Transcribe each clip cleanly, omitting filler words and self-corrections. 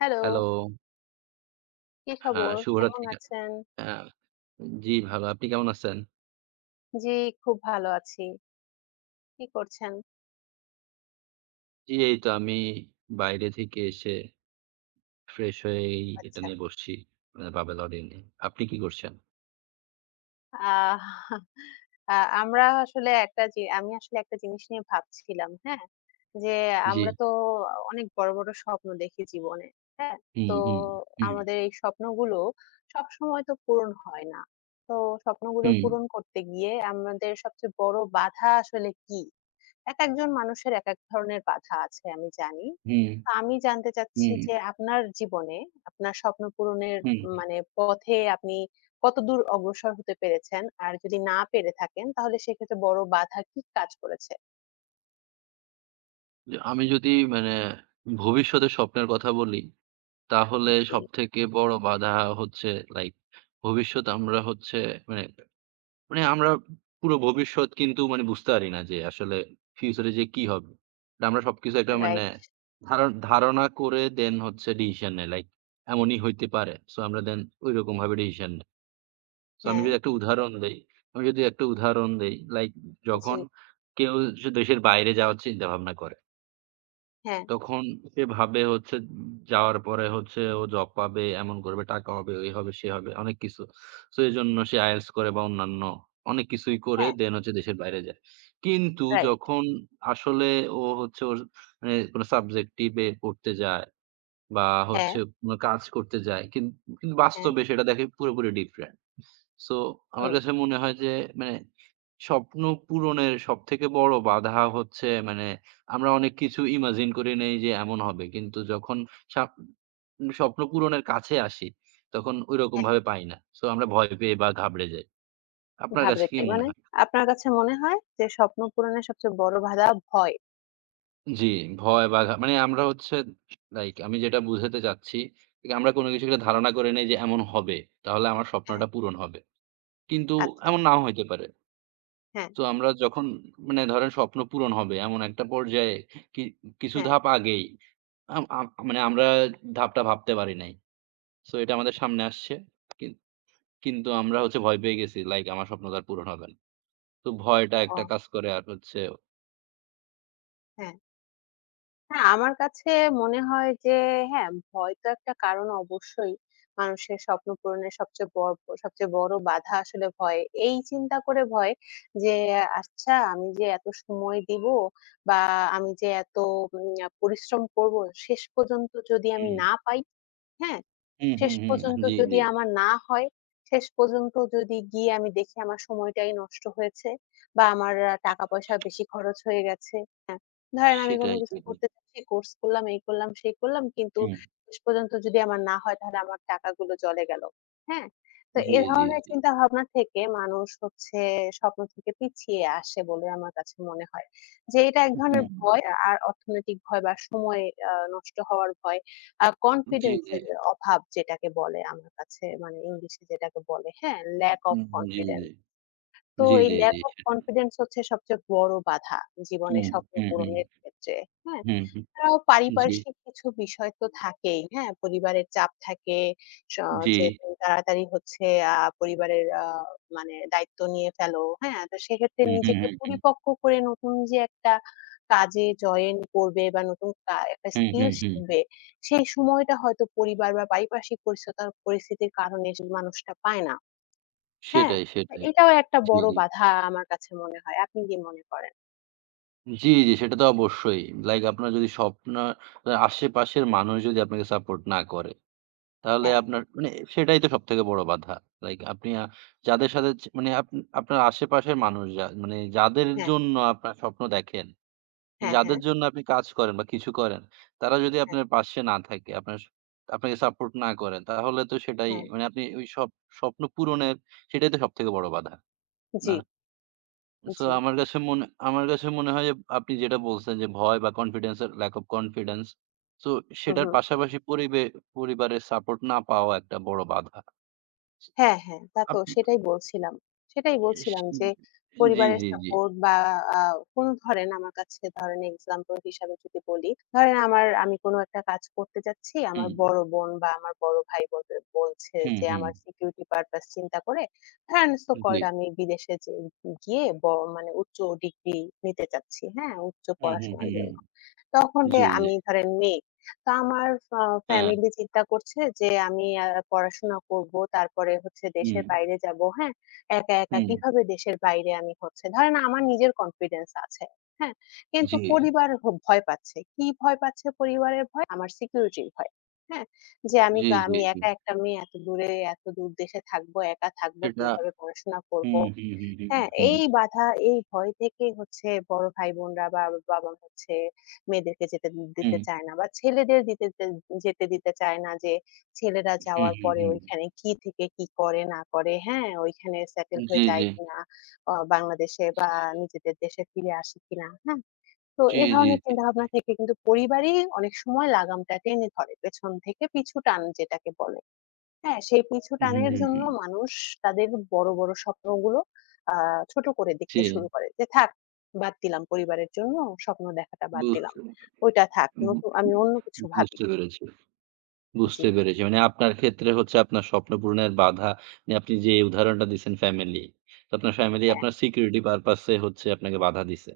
Hello, hello, কি আ খবর? কেমন শুভরাত্রি। আছেন? আ জি, ভালো। আপনি কেমন আছেন? জি, খুব ভালো আছি। কি করছেন? জি, এই তো আমি বাইরে থেকে এসে ফ্রেশ হয়ে এই এটা আচ্ছা। নিয়ে বসছি। মানে বাবেল অডিও নিয়ে। আপনি কি করছেন? আহ আ আমরা আসলে একটা জি আমি আসলে একটা জিনিস নিয়ে ভাবছিলাম, হ্যাঁ? যে জি। আমরা তো অনেক বড়, বড় স্বপ্ন দেখি জীবনে, হ্যাঁ? হুম, তো হুম, হুম, আমাদের এই স্বপ্নগুলো সবসময় তো পূরণ হয় না। তো স্বপ্নগুলো হুম, পূরণ করতে গিয়ে আমাদের সবচেয়ে বড় বাধা আসলে কি? একেকজন মানুষের একেক ধরনের বাধা আছে আমি জানি। হুম, তো আমি জানতে চাচ্ছি হুম, যে আপনার জীবনে আপনার স্বপ্ন পূরণের হুম। মানে পথে আপনি কতদূর অগ্রসর হতে পেরেছেন? আর যদি না পেরে থাকেন তাহলে সেক্ষেত্রে বড় বাধা কি কাজ করেছে? যে আমি যদি মানে ভবিষ্যতের স্বপ্নের কথা বলি, তাহলে জি, সবথেকে বড় বাধা হচ্ছে লাইক ভবিষ্যৎ আমরা হচ্ছে মানে মানে আমরা পুরো ভবিষ্যৎ কিন্তু মানে বুঝতে পারি না যে আসলে ফিউচারে যে কি হবে। এটা আমরা সবকিছু একটা মানে রাইট। ধার ধারণা করে দেন হচ্ছে ডিসিশন নেই। লাইক এমনই হইতে পারে। সো আমরা দেন ঐরকম ভাবে ডিসিশন নেই। সো হ্যাঁ, আমি যদি একটা উদাহরণ দেই, লাইক জি, যখন কেউ যে দেশের বাইরে যাওয়ার চিন্তা ভাবনা করে। হ্যাঁ, তখন সে ভাবে হচ্ছে যাওয়ার পরে হচ্ছে ও জব পাবে, এমন করবে, টাকা হবে, এই হবে, সে হবে, অনেক কিছু। সো এজন্য সে IELTS করে বা অন্যান্য অনেক কিছুই করে হ্যাঁ, দেন হচ্ছে দেশের বাইরে যায়। কিন্তু রাইট। যখন আসলে ও হচ্ছে ওর মানে কোনো সাবজেক্টিভে পড়তে যায় বা হ্যাঁ, হচ্ছে কোনো কাজ করতে যায়, কিন্তু হ্যাঁ, বাস্তবে সেটা দেখে পুরোপুরি ডিফারেন্ট। সো আমার হুম, কাছে মনে হয় যে মানে স্বপ্ন পূরণের সবথেকে বড় বাধা হচ্ছে মানে আমরা অনেক কিছু ইমাজিন করে নেই যে এমন হবে। কিন্তু যখন সাপ স্বপ্ন পূরণের কাছে আসি, তখন ঐরকম হ্যাঁ, ভাবে পাই না। সো আমরা ভয় পেয়ে বা ঘাবড়ে যাই। আপনার কাছে ঘাবড়ে কি যাই। মনে মানে হয়? আপনার কাছে মনে হয় যে স্বপ্ন পূরণের সবচেয়ে বড় বাধা ভয়। জি, ভয় বা ঘা মানে আমরা হচ্ছে লাইক আমি যেটা বুঝাতে চাচ্ছি, যে আমরা কোন কিছু একটা ধারণা করে নেই যে এমন হবে। তাহলে আমার হ্যাঁ, স্বপ্নটা পূরণ হবে। কিন্তু আচ্ছা। এমন নাও হইতে পারে। হ্যাঁ, তো আমরা যখন মানে ধরেন স্বপ্ন পূরণ হবে এমন একটা পর্যায়ে কি কিছু হ্যাঁ, ধাপ আগেই আম আম মানে আমরা ধাপটা ভাবতে পারি নাই। সো এটা আমাদের সামনে আসছে। কিন কিন্তু আমরা হচ্ছে ভয় পেয়ে গেছি। লাইক আমার স্বপ্ন তো আর পূরণ হবে না। তো ভয়টা একটা ও কাজ করে আর হচ্ছে হ্যাঁ। হ্যাঁ, আমার কাছে মনে হয় যে হ্যাঁ, ভয় তো একটা কারণ অবশ্যই। মানুষের স্বপ্ন পূরণের সবচেয়ে বড় বাধা আসলে ভয়। এই চিন্তা করে ভয় যে আচ্ছা আমি যে এত সময় দিব বা আমি যে এত উম পরিশ্রম করব শেষ পর্যন্ত যদি আমি হুম, না পাই, হ্যাঁ? হুম, শেষ হুম, হুম। পর্যন্ত জি, যদি জি। আমার না হয়, শেষ পর্যন্ত যদি গিয়ে আমি দেখি আমার সময়টাই নষ্ট হয়েছে বা আমার টাকা-পয়সা বেশি খরচ হয়ে গেছে, হ্যাঁ? ধরেন আমি কোনো সেটাই, কিছু সেটাই। করতে চাচ্ছি, কোর্স করলাম, এই করলাম, সেই করলাম, কিন্তু হুম। শেষ পর্যন্ত যদি আমার না হয় তাহলে আমার টাকাগুলো জলে গেল, হ্যাঁ? তো জি, এ জি, ধরনের জি। চিন্তাভাবনা থেকে মানুষ হচ্ছে স্বপ্ন থেকে পিছিয়ে আসে বলে আমার কাছে মনে হয়। যে এটা এক ধরনের হুম। ভয় আর অর্থনৈতিক ভয় বা সময় নষ্ট হওয়ার ভয়। জি, কনফিডেন্স জি। এর অভাব যেটাকে বলে আমার কাছে মানে ইংলিশে যেটাকে বলে, হ্যাঁ? lack of hmm, G, G. confidence. তো জি, এই জি, জি। lack of confidence হচ্ছে সবচেয়ে বড় বাধা জীবনে হুম, স্বপ্ন হুম, হুম। পূরণের ক্ষেত্রে, হ্যাঁ? হুম, হুম। এছাড়াও জি, পারিপার্শ্বিক কিছু বিষয় তো থাকেই, হ্যাঁ? পরিবারের চাপ থাকে, স জি। যে তুমি তাড়াতাড়ি হচ্ছে পরিবারের মানে দায়িত্ব নিয়ে ফেলো, হ্যাঁ? তো সেক্ষেত্রে হুম, হুম, নিজেকে হুম, হুম। পরিপক্ক করে নতুন যে একটা কাজে জয়েন করবে বা নতুন একটা হুম, স্কিল হুম, হুম। শিখবে, সেই সময়টা হয়তো পরিবার বা পারিপার্শ্বিক পরিস্থিতির কারণে সে মানুষটা পায় না, হ্যাঁ? সেটাই, তো সেটাই। এটাও একটা জি, বড় জি। বাধা আমার কাছে মনে হয়। আপনি কি মনে করেন? জি, জি, সেটা তো অবশ্যই। লাইক আপনার যদি স্বপ্ন আশেপাশের মানুষ যদি আপনাকে সাপোর্ট না করে, তাহলে হ্যাঁ, আপনার মানে সেটাই তো সবথেকে বড় বাধা। লাইক আপনি যাদের সাথে মানে আপনার আশেপাশের মানুষ যা মানে যাদের হ্যাঁ, জন্য আপনার স্বপ্ন দেখেন, হ্যাঁ, হ্যাঁ, যাদের জন্য আপনি কাজ করেন বা কিছু করেন, তারা যদি হ্যাঁ, আপনার পাশে না থাকে, আপনার স আপনাকে সাপোর্ট না করেন, তাহলে তো সেটাই হ্যাঁ। মানে আপনি ওই স্বপ্ন পূরণের সেটাই তো সবথেকে বড় বাধা, জি, না? সো জি। আমার কাছে মনে হয় যে আপনি যেটা বলছেন যে ভয় বা কনফিডেন্স এর lack of confidence. So hmm, সেটার হুম। পাশাপাশি পরিবারের সাপোর্ট না পাওয়া একটা বড় বাধা। হ্যাঁ, হ্যাঁ, তা তো আপ সেটাই বলছিলাম। সেটাই ইস বলছিলাম যে জি, পরিবারের জি, জি। সাপোর্ট বা আ কোন ধরেন আমার কাছে ধরেন এক্সাম্পল হিসাবে যদি বলি, ধরেন আমি কোন একটা কাজ করতে যাচ্ছি, আমার হুম, বড় বোন বা আমার বড় ভাই বলছে হুম, যে হুম। আমার সিকিউরিটি পারপাস চিন্তা করে ধরেন সো জি। কল্ড আমি বিদেশে যে গিয়ে মানে উচ্চ ডিগ্রি নিতে চাচ্ছি, হ্যাঁ? উচ্চ হুম, হুম, পড়াশোনার হুম, হুম। জন্য। তখন যে জি, জি। আমি ধরেন মেয়ে তা আমার হ্যাঁ। ফ্যামিলি চিন্তা করছে যে আমি পড়াশোনা করব। তারপরে হচ্ছে দেশের হুম, বাইরে যাব, হ্যাঁ? একা, একা হুম। কিভাবে দেশের বাইরে আমি হচ্ছে ধরেন আমার নিজের কনফিডেন্স আছে, হ্যাঁ? কিন্তু জি, পরিবার ভয় পাচ্ছে। কি ভয় পাচ্ছে পরিবারের ভয়? আমার সিকিউরিটির ভয়, হ্যাঁ? যে আমি জি, কা জি, আমি জি। একা একটা মেয়ে এত দূরে, এত দূর দেশে থাকব, একা থাকব, সেটা কিভাবে পড়াশোনা করব? হুম, হুম, হুম, হুম, হ্যাঁ, হুম, এই বাধা, এই ভয় থেকে হচ্ছে বড় ভাই-বোনরা বা বাবা মা হচ্ছে মেয়েদেরকে যেতে দিতে হুম, চায় না বা ছেলেদের দিতে দে যেতে দিতে চায় না যে ছেলেরা হুম, যাওয়ার হুম, পরে হুম। ওইখানে কি থেকে কি করে না করে, হ্যাঁ? ওইখানে সেটেল হয়ে জি, যায় জি। কিনা, বাংলাদেশে বা নিজেদের দেশে ফিরে আসে কিনা, হ্যাঁ? তো জি, এ জি, ধরনের জি। চিন্তাভাবনা থেকে কিন্তু পরিবারই অনেক সময় লাগামটা টেনে ধরে পেছন থেকে পিছু টান যেটাকে বলে। হ্যাঁ, সেই পিছু হুম, টানের হুম, জন্য হুম। মানুষ তাদের বড়, বড় স্বপ্নগুলো আ ছোট করে জি, দেখতে শুরু করে। যে থাক বাদ দিলাম পরিবারের জন্য স্বপ্ন দেখাটা বাদ দিলাম। বুঝতে ওইটা থাক। উহু, আমি অন্য কিছু ভাবি। বুঝতে পেরেছি, জি। বুঝতে পেরেছি। মানে আপনার ক্ষেত্রে হচ্ছে আপনার স্বপ্ন পূরণের বাধা মানে আপনি যে উদাহরণটা দিছেন ফ্যামিলি। তো আপনার ফ্যামিলি হ্যাঁ, আপনার সিকিউরিটি পারপাস এ হচ্ছে আপনাকে বাধা দিছে।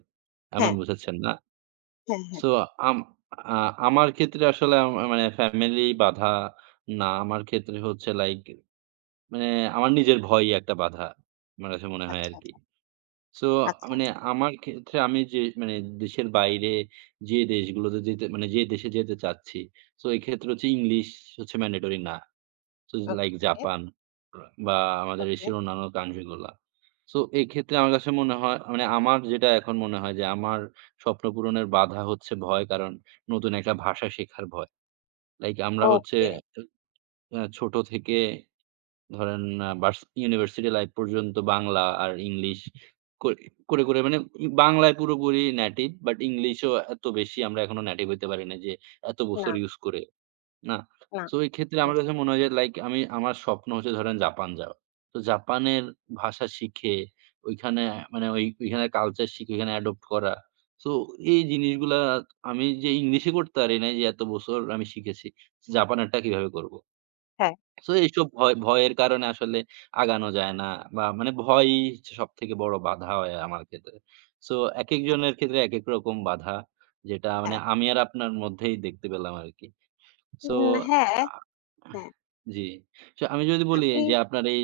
এমন হ্যাঁ, বুঝাচ্ছেন না? হ্যাঁ, হ্যাঁ। সো আম আ আমার ক্ষেত্রে আসলে মানে ফ্যামিলি বাধা না। আমার ক্ষেত্রে হচ্ছে লাইক মানে আমার নিজের ভয়ই একটা বাধা। আমার কাছে মনে হয় আচ্ছা, আরকি। আচ্ছা, সো আচ্ছা। মানে আমার ক্ষেত্রে আমি যে মানে দেশের বাইরে যে দেশগুলোতে যেতে মানে যে দেশে যেতে চাচ্ছি। সো এক্ষেত্রে হচ্ছে ইংলিশ হচ্ছে ম্যান্ডেটরি না। সো ওকে, লাইক জাপান বা আমাদের ওকে, এশিয়ার অন্যান্য কান্ট্রি গুলা। সো এক্ষেত্রে আমার কাছে মনে হয় মানে আমার যেটা এখন মনে হয় যে আমার স্বপ্ন পূরণের বাধা হচ্ছে ভয়। কারণ নতুন একটা ভাষা শেখার ভয়। লাইক আমরা হচ্ছে ওকে। ছোট থেকে ধরেন আ ভার্স ইউনিভার্সিটি লাইফ পর্যন্ত বাংলা আর ইংলিশ করে, করে মানে বাংলায় পুরোপুরি নেটিভ বাট ইংলিশও এত বেশি আমরা এখনো নেটিভ হইতে পারি না যে এত না, বছর ইউজ করে, না? না। সো এই ক্ষেত্রে হুম। আমার কাছে মনে হয় যে লাইক আমার স্বপ্ন হচ্ছে ধরেন জাপান যাওয়া। তো জাপানের ভাষা শিখে ওইখানে মানে ওইখানে কালচার শিখে ওইখানে অ্যাডপ্ট করা। সো এই জিনিসগুলা আমি যে ইংলিশে করতে পারি নাই যে এত বছর আমি শিখেছি, জাপানেরটা কিভাবে করব? হ্যাঁ, সো এইসব ভয়ের কারণে আসলে আগানো যায় না বা মানে ভয়ই হচ্ছে সবথেকে বড় বাধা হয় আমার ক্ষেত্রে। সো আ একেকজনের ক্ষেত্রে একেক রকম বাধা। যেটা মানে হ্যাঁ। আমি আর আপনার মধ্যেই দেখতে পেলাম আরকি। সো হ্যাঁ, আ হ্যাঁ। জি। সো আমি যদি বলি আপনি যে আপনার এই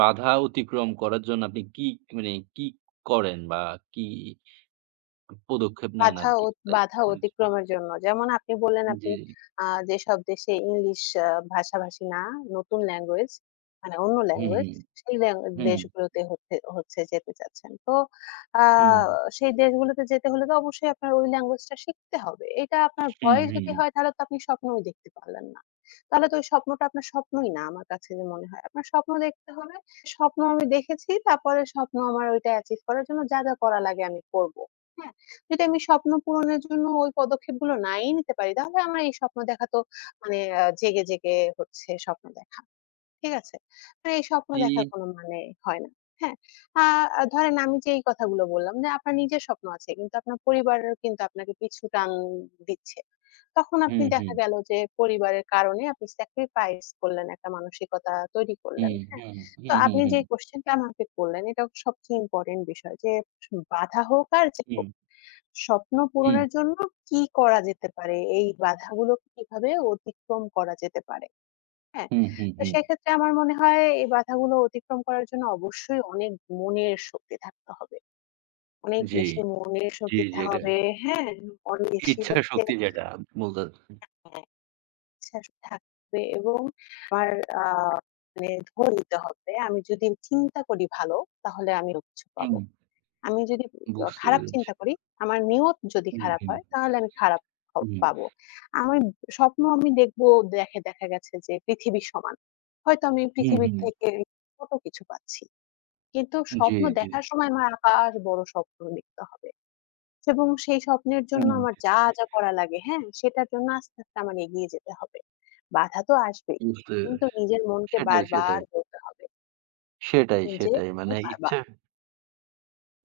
বাধা অতিক্রম করার জন্য আপনি কি মানে কি করেন বা কি পদক্ষেপ নেন বাধা অ আরকি? লাইক বাধা অতিক্রমের জন্য। যেমন আপনি বললেন জি। আপনি যেসব দেশে ইংলিশ ভাষাভাষী না, নতুন ল্যাঙ্গুয়েজ মানে অন্য হুম, ল্যাঙ্গুয়েজ হুম। সেই ল্যাং হুম, দেশগুলোতে হচ্ছে যেতে চাচ্ছেন। তো আ হুম। সেই দেশগুলোতে যেতে হলে তো অবশ্যই আপনার ওই ল্যাঙ্গুয়েজটা শিখতে হবে। এটা আপনার হুম, ভয় যদি হুম। হয় তাহলে তো আপনি স্বপ্নই দেখতে পারলেন না। তাহলে তো ওই স্বপ্নটা আপনার স্বপ্নই না আমার কাছে যে মনে হয়। আপনার স্বপ্ন দেখতে হবে। স্বপ্ন আমি দেখেছি তারপরে স্বপ্ন আমার ওইটা অ্যাচিভ করার জন্য যা, যা করা লাগে আমি করব। হ্যাঁ? যদি আমি স্বপ্ন পূরণের জন্য ওই পদক্ষেপগুলো নাই নিতে পারি, তাহলে আমার এই স্বপ্ন দেখা তো মানে জেগে, জেগে হচ্ছে স্বপ্ন দেখা। ঠিক আছে? মানে এই স্বপ্ন জি। দেখার কোনো মানে হয় না। হ্যাঁ? আ ধরেন আমি যে এই কথাগুলো বললাম যে আপনার নিজের স্বপ্ন আছে কিন্তু আপনার পরিবারের কিন্তু আপনাকে পিছু টান দিচ্ছে। তখন আপনি হুম, দেখা হুম। গেল যে পরিবারের কারণে আপনি স্যাক্রিফাইস করলেন, একটা মানসিকতা তৈরি করলেন। হুম, হ্যাঁ? হুম, তো হুম, হুম, আপনি যে হুম, কোয়েশ্চেনটা আমাকে করলেন এটাও সবচেয়ে ইম্পোর্টেন্ট বিষয় যে বাধা হোক আর যে হুম, হোক স্বপ্ন হুম, পূরণের জন্য কি করা যেতে পারে? এই বাধাগুলো কিভাবে অতিক্রম করা যেতে পারে, হ্যাঁ? হুম, হুম, তো হুম। সেক্ষেত্রে আমার মনে হয় এই বাধাগুলো অতিক্রম করার জন্য অবশ্যই অনেক মনের শক্তি থাকতে হবে। অনেক জি, বেশি মনের জি, শক্তি জি, থাকতে এটা হবে, হ্যাঁ? অনেক বেশি ইচ্ছা হচ্ছে শক্তি যেটা বলতে হ্যাঁ, ইচ্ছা থাকবে এবং আমার আ মানে ধরে নিতে হবে। আমি যদি চিন্তা করি ভালো, তাহলে আমি কিছু হুম, পাবো। আমি যদি বুঝতে খারাপ পেরেছি। চিন্তা করি, আমার নিয়ত যদি হুম, খারাপ হুম, হয় তাহলে আমি খারাপ হ হুম, পাবো। আমি স্বপ্ন আমি দেখবো দেখে দেখা গেছে যে পৃথিবী সমান। হয়তো আমি হুম, পৃথিবীর হুম। থেকে ছোট কিছু পাচ্ছি। কিন্তু জি, স্বপ্ন জি, দেখার সময় আমার আকাশ বড় স্বপ্ন দেখতে হবে এবং সেই স্বপ্নের জন্য হুম, আমার যা, যা করা লাগে, হ্যাঁ? সেটার জন্য আস্তে, আস্তে আমার এগিয়ে যেতে হবে। বাধা তো আসবেই। বুঝতে কিন্তু পেরেছি। নিজের মনকে সেটাই, বারবার সেটাই, বলতে হবে সেটাই, যে, সেটাই। "তুমি মানে পারবা।" ইচ্ছা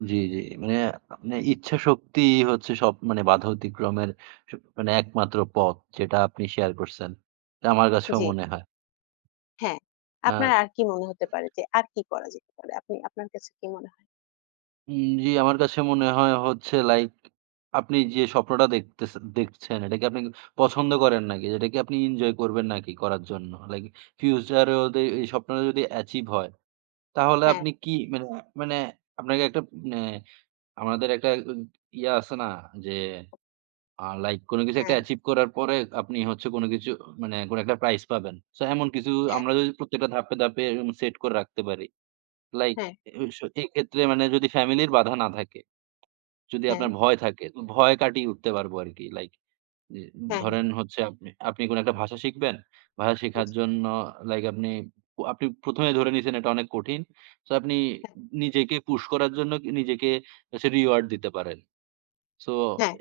জি, জি, মানে মানে ইচ্ছা শক্তিই হচ্ছে সব মানে বাধা অতিক্রমের স মানে একমাত্র পথ যেটা আপনি শেয়ার করছেন। এটা আমার কাছেও জি। মনে হয়। হ্যাঁ, আ আপনার আর কি মনে হতে পারে যে আর কি করা যেতে পারে? আপনার কাছে কি মনে হয়? জি, আমার কাছে মনে হয় হচ্ছে লাইক আপনি যে স্বপ্নটা দেখছেন, এটা কি আপনি পছন্দ করেন নাকি? এটা কি আপনি এনজয় করবেন নাকি করার জন্য? লাইক ফিউচার এও যদি এই স্বপ্নটা যদি অ্যাচিভ হয়, তাহলে হ্যাঁ, আপনি কি মানে মানে আপনাকে একটা মানে আমাদের একটা ইয়া আছে না? যে লাইক কোন কিছু একটা হ্যাঁ, অ্যাচিভ করার পরে আপনি হচ্ছে কোন কিছু মানে কোন একটা প্রাইজ পাবেন। সো এমন কিছু হ্যাঁ, আমরা যদি প্রত্যেকটা ধাপে, ধাপে এরকম সেট করে রাখতে পারি। লাইক হ্যাঁ, এ স এক্ষেত্রে মানে যদি ফ্যামিলির বাধা না থাকে। যদি হ্যাঁ, আপনার ভয় থাকে, তো ভয় কাটিয়ে উঠতে পারবো আরকি। লাইক যে হ্যাঁ, হ্যাঁ, ধরেন হচ্ছে আপনি আপনি কোন একটা ভাষা শিখবেন। ভাষা শেখার জি, জন্য লাইক আপনি আপনি ১ম এ ধরে নিয়েছেন এটা অনেক কঠিন। সো আপনি হ্যাঁ, নিজেকে পুশ করার জন্য নিজেকে হচ্ছে রিওয়ার্ড দিতে পারেন। সো হ্যাঁ,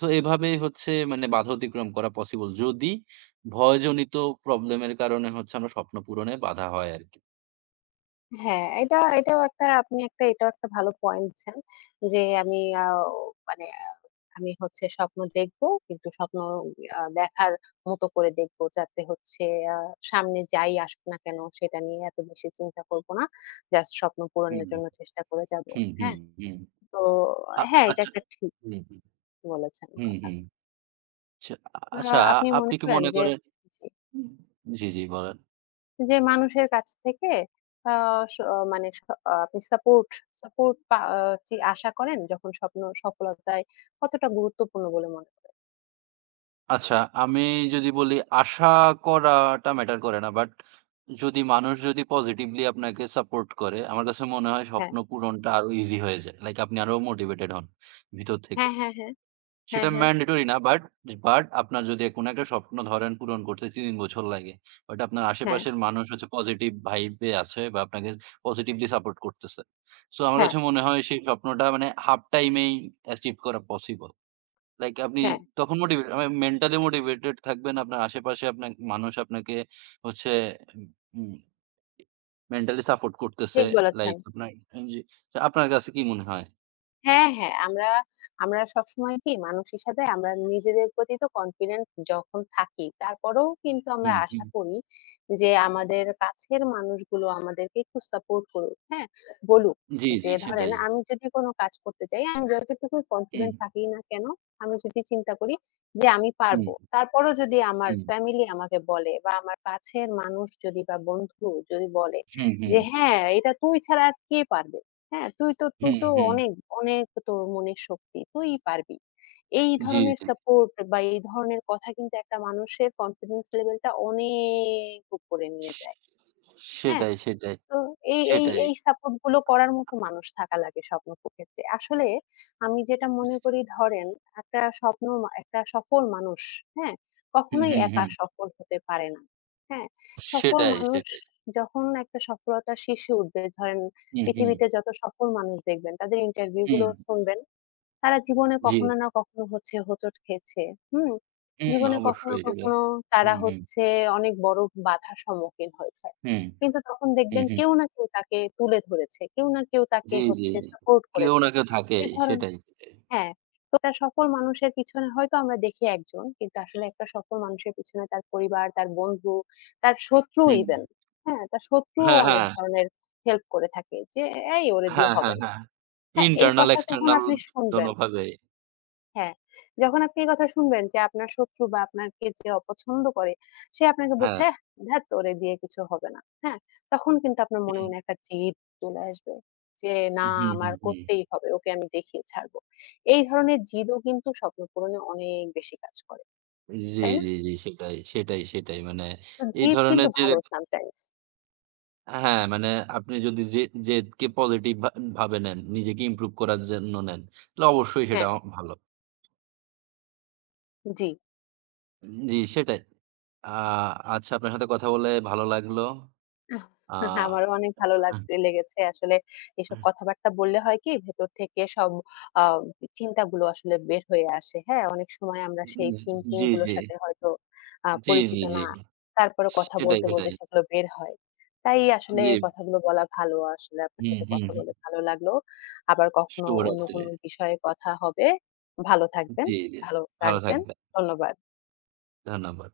সো এভাবেই হচ্ছে মানে বাধা অতিক্রম করা পসিবল। যদি ভয়জনিত প্রবলেম এর কারণে হচ্ছে আমরা স্বপ্ন পূরণে বাধা হয় আরকি। হ্যাঁ, এটাও একটা ভালো পয়েন্ট দিচ্ছেন। যে আমি আ মানে আমি হচ্ছে স্বপ্ন দেখব কিন্তু স্বপ্ন দেখার মতো করে দেখব যাতে হচ্ছে আ সামনে যাই আসুক না কেন সেটা নিয়ে এত বেশি চিন্তা করব না। জাস্ট স্বপ্ন পূরণের হুম, জন্য চেষ্টা করে যাব। হুম, হ্যাঁ? হুম, হুম। তো আ হ্যাঁ, এটা আচ্ছা। একটা ঠিক হুম, হুম, বলেছেন হুম, কথা। হুম। আচ্ছা, আ আচ্ছা আপনি মনে আপনি কি করেন মনে যে করেন জি, জি, জি বলেন। যে মানুষের কাছ থেকে আ মানে আপনি সাপোর্ট সাপোর্ট পা আ চি আশা করেন যখন স্বপ্ন সফলতায় কতটা গুরুত্বপূর্ণ বলে মনে করেন? আচ্ছা আমি যদি বলি আশা করাটা ম্যাটার করে না। বাট যদি মানুষ যদি পজিটিভলি আপনাকে সাপোর্ট করে, আমার কাছে মনে হয় হ্যাঁ। স্বপ্ন পূরণটা আরো ইজি হয়ে যায়। লাইক আপনি আরো মোটিভেটেড হন ভিতর থেকে। হ্যাঁ, হ্যাঁ, হ্যাঁ। হ্যাঁ, সেটা হ্যাঁ। ম্যান্ডেটরি না। বাট আপনার যদি কোনো একটা স্বপ্ন ধরেন পূরণ করতে ৩ বছর লাগে। বাট আপনার হ্যাঁ, আশেপাশের মানুষ হচ্ছে পজিটিভ ভাইব এ আছে বা আপনাকে পজিটিভলি সাপোর্ট করতেছে। সো আমার হ্যাঁ, কাছে মনে হয় সেই স্বপ্নটা মানে হাফ টাইম এই অ্যাচিভ করা পসিবল। লাইক আপনি হ্যাঁ। তখন মোটিভেট মানে মেন্টালি মোটিভেটেড থাকবেন। আপনার আশেপাশে আপনার মানুষ আপনাকে হচ্ছে উম মেন্টালি সাপোর্ট করতেছে। ঠিক বলেছেন। লাইক আপনার জি, আপনার কাছে কি মনে হয়? হ্যাঁ, হ্যাঁ। আমরা আমরা সবসময় কি মানুষ হিসাবে আমরা নিজেদের প্রতি তো কনফিডেন্ট যখন থাকি, তারপরেও কিন্তু আমরা হুম, আশা হুম। করি যে আমাদের কাছের মানুষগুলো আমাদেরকে একটু সাপোর্ট করুক, হ্যাঁ? বলুক জি, যে জি ধরেন সেটাই। আমি যদি কোনো কাজ করতে চাই, আমি যতটুকু হুম, কনফিডেন্ট থাকি না কেন, আমি যদি চিন্তা করি যে আমি হুম, পারবো। তারপরও যদি আমার হুম, ফ্যামিলি আমাকে বলে বা আমার কাছের মানুষ যদি বা বন্ধু যদি বলে হুম, যে, হুম। "হ্যাঁ, এটা তুই ছাড়া আর কে পারবে?" হ্যাঁ, তুই তো তুই হুম, তো হুম। অনেক, অনেক তোর মনের শক্তি। তুইই পারবি। এই জি, ধরনের জি। সাপোর্ট বা এই ধরনের কথা কিন্তু একটা মানুষের কনফিডেন্স লেভেলটা অনেক উপরে নিয়ে যায়। হ্যাঁ? সেটাই, সেটাই, তো এই, এই, সেটাই। এই সাপোর্ট গুলো করার মতো মানুষ থাকা লাগে স্বপ্ন ক্ষেত্রে। আসলে আমি যেটা মনে করি ধরেন একটা স্বপ্ন মা একটা সফল মানুষ, হ্যাঁ? হুম, কখনোই হুম, একা হুম। সফল হতে পারে না। হ্যাঁ? সফল সেটাই, মানুষ সেটাই। যখন একটা সফলতার শীর্ষে উঠবে ধরেন হুম, হুম, পৃথিবীতে যত সফল মানুষ দেখবেন তাদের ইন্টারভিউ গুলো হুম। শুনবেন। তারা জীবনে জি। কখনো না কখনো হচ্ছে হোঁচট খেয়েছে। হুম? হুম, জীবনে কখনো, অবশ্যই সেটা। কখনো তারা হুম, হুম, হচ্ছে অনেক বড় বাধার সম্মুখীন হয়েছে। হুম, কিন্তু তখন হুম, দেখবেন হুম। কেউ না কেউ তাকে তুলে ধরেছে। কেউ না কেউ তাকে জি, জি। হচ্ছে সাপোর্ট কেউ করেছে। না কেউ এ থাকেই। ধরন সেটাই, সেটাই। হ্যাঁ, তো একটা সফল মানুষের পিছনে হয়তো আমরা দেখি একজন, কিন্তু আসলে একটা সফল মানুষের পিছনে তার পরিবার, তার বন্ধু, তার শত্রু হুম। ইভেন, হ্যাঁ? তার শত্রুও হ্যাঁ, অনেক হ্যাঁ। ধরনের হেল্প করে থাকে যে, "এই ওরে দিয়ে হ্যাঁ, হবে হ্যাঁ, না।" হ্যাঁ। হ্যাঁ, এই ইন্টারনাল কথা যখন এক্সটার্নাল আপনি শুনবেন দোনোভাবে। হ্যাঁ, যখন আপনি এই কথা শুনবেন যে আপনার শত্রু বা আপনাকে যে অপছন্দ করে, সে আপনাকে বলছে, হ্যাঁ। "এহ ধ্যাত ওরে দিয়ে কিছু হবে না।" হ্যাঁ? তখন কিন্তু আপনার মনে, হুম। মনে একটা জেদ চলে আসবে যে, "না হুম, আমার হুম, হুম। করতেই হবে। ওকে আমি দেখিয়ে ছাড়বো।" এই ধরনের জিদও কিন্তু স্বপ্ন পূরণে অনেক বেশি কাজ করে। জি, তাই না? জি, জি। সেটাই, সেটাই, সেটাই। মানে তো এই জিদ কিন্তু ধরনের যে ভালো sometimes হ্যাঁ, মানে আপনি যদি জেদকে পজিটিভ ভাবে নেন, নিজেকে ইমপ্রুভ করার জন্য নেন, তাহলে অবশ্যই সেটা হ্যাঁ, ভালো। জি। জি, সেটাই। আ আচ্ছা আপনার সাথে কথা বলে ভালো লাগলো। আ আমারও অনেক ভালো লেগেছে। আসলে এসব কথাবার্তা বললে হয় কি ভেতর থেকে সব আ চিন্তাগুলো আসলে বের হয়ে আসে। হ্যাঁ? অনেক সময় আমরা সেই থিংকিং জি, গুলোর জি, সাথে হয়তো জি, পরিচিত জি, জি। না। তারপরে কথা সেটাই, বলতে, বলতে সেটাই। সেগুলো বের হয়। তাই আসলে জি, এই কথাগুলো বলা ভালো। আসলে আপনার হুম, সাথে হুম, কথা হুম। বলে ভালো লাগলো। আবার কখনো অন্য শুভরাত্রি। কোনো বিষয়ে কথা হবে। ভালো থাকবেন, জি, জি। ভালো ভালো রাখবেন। থাকবেন। ধন্যবাদ। ধন্যবাদ।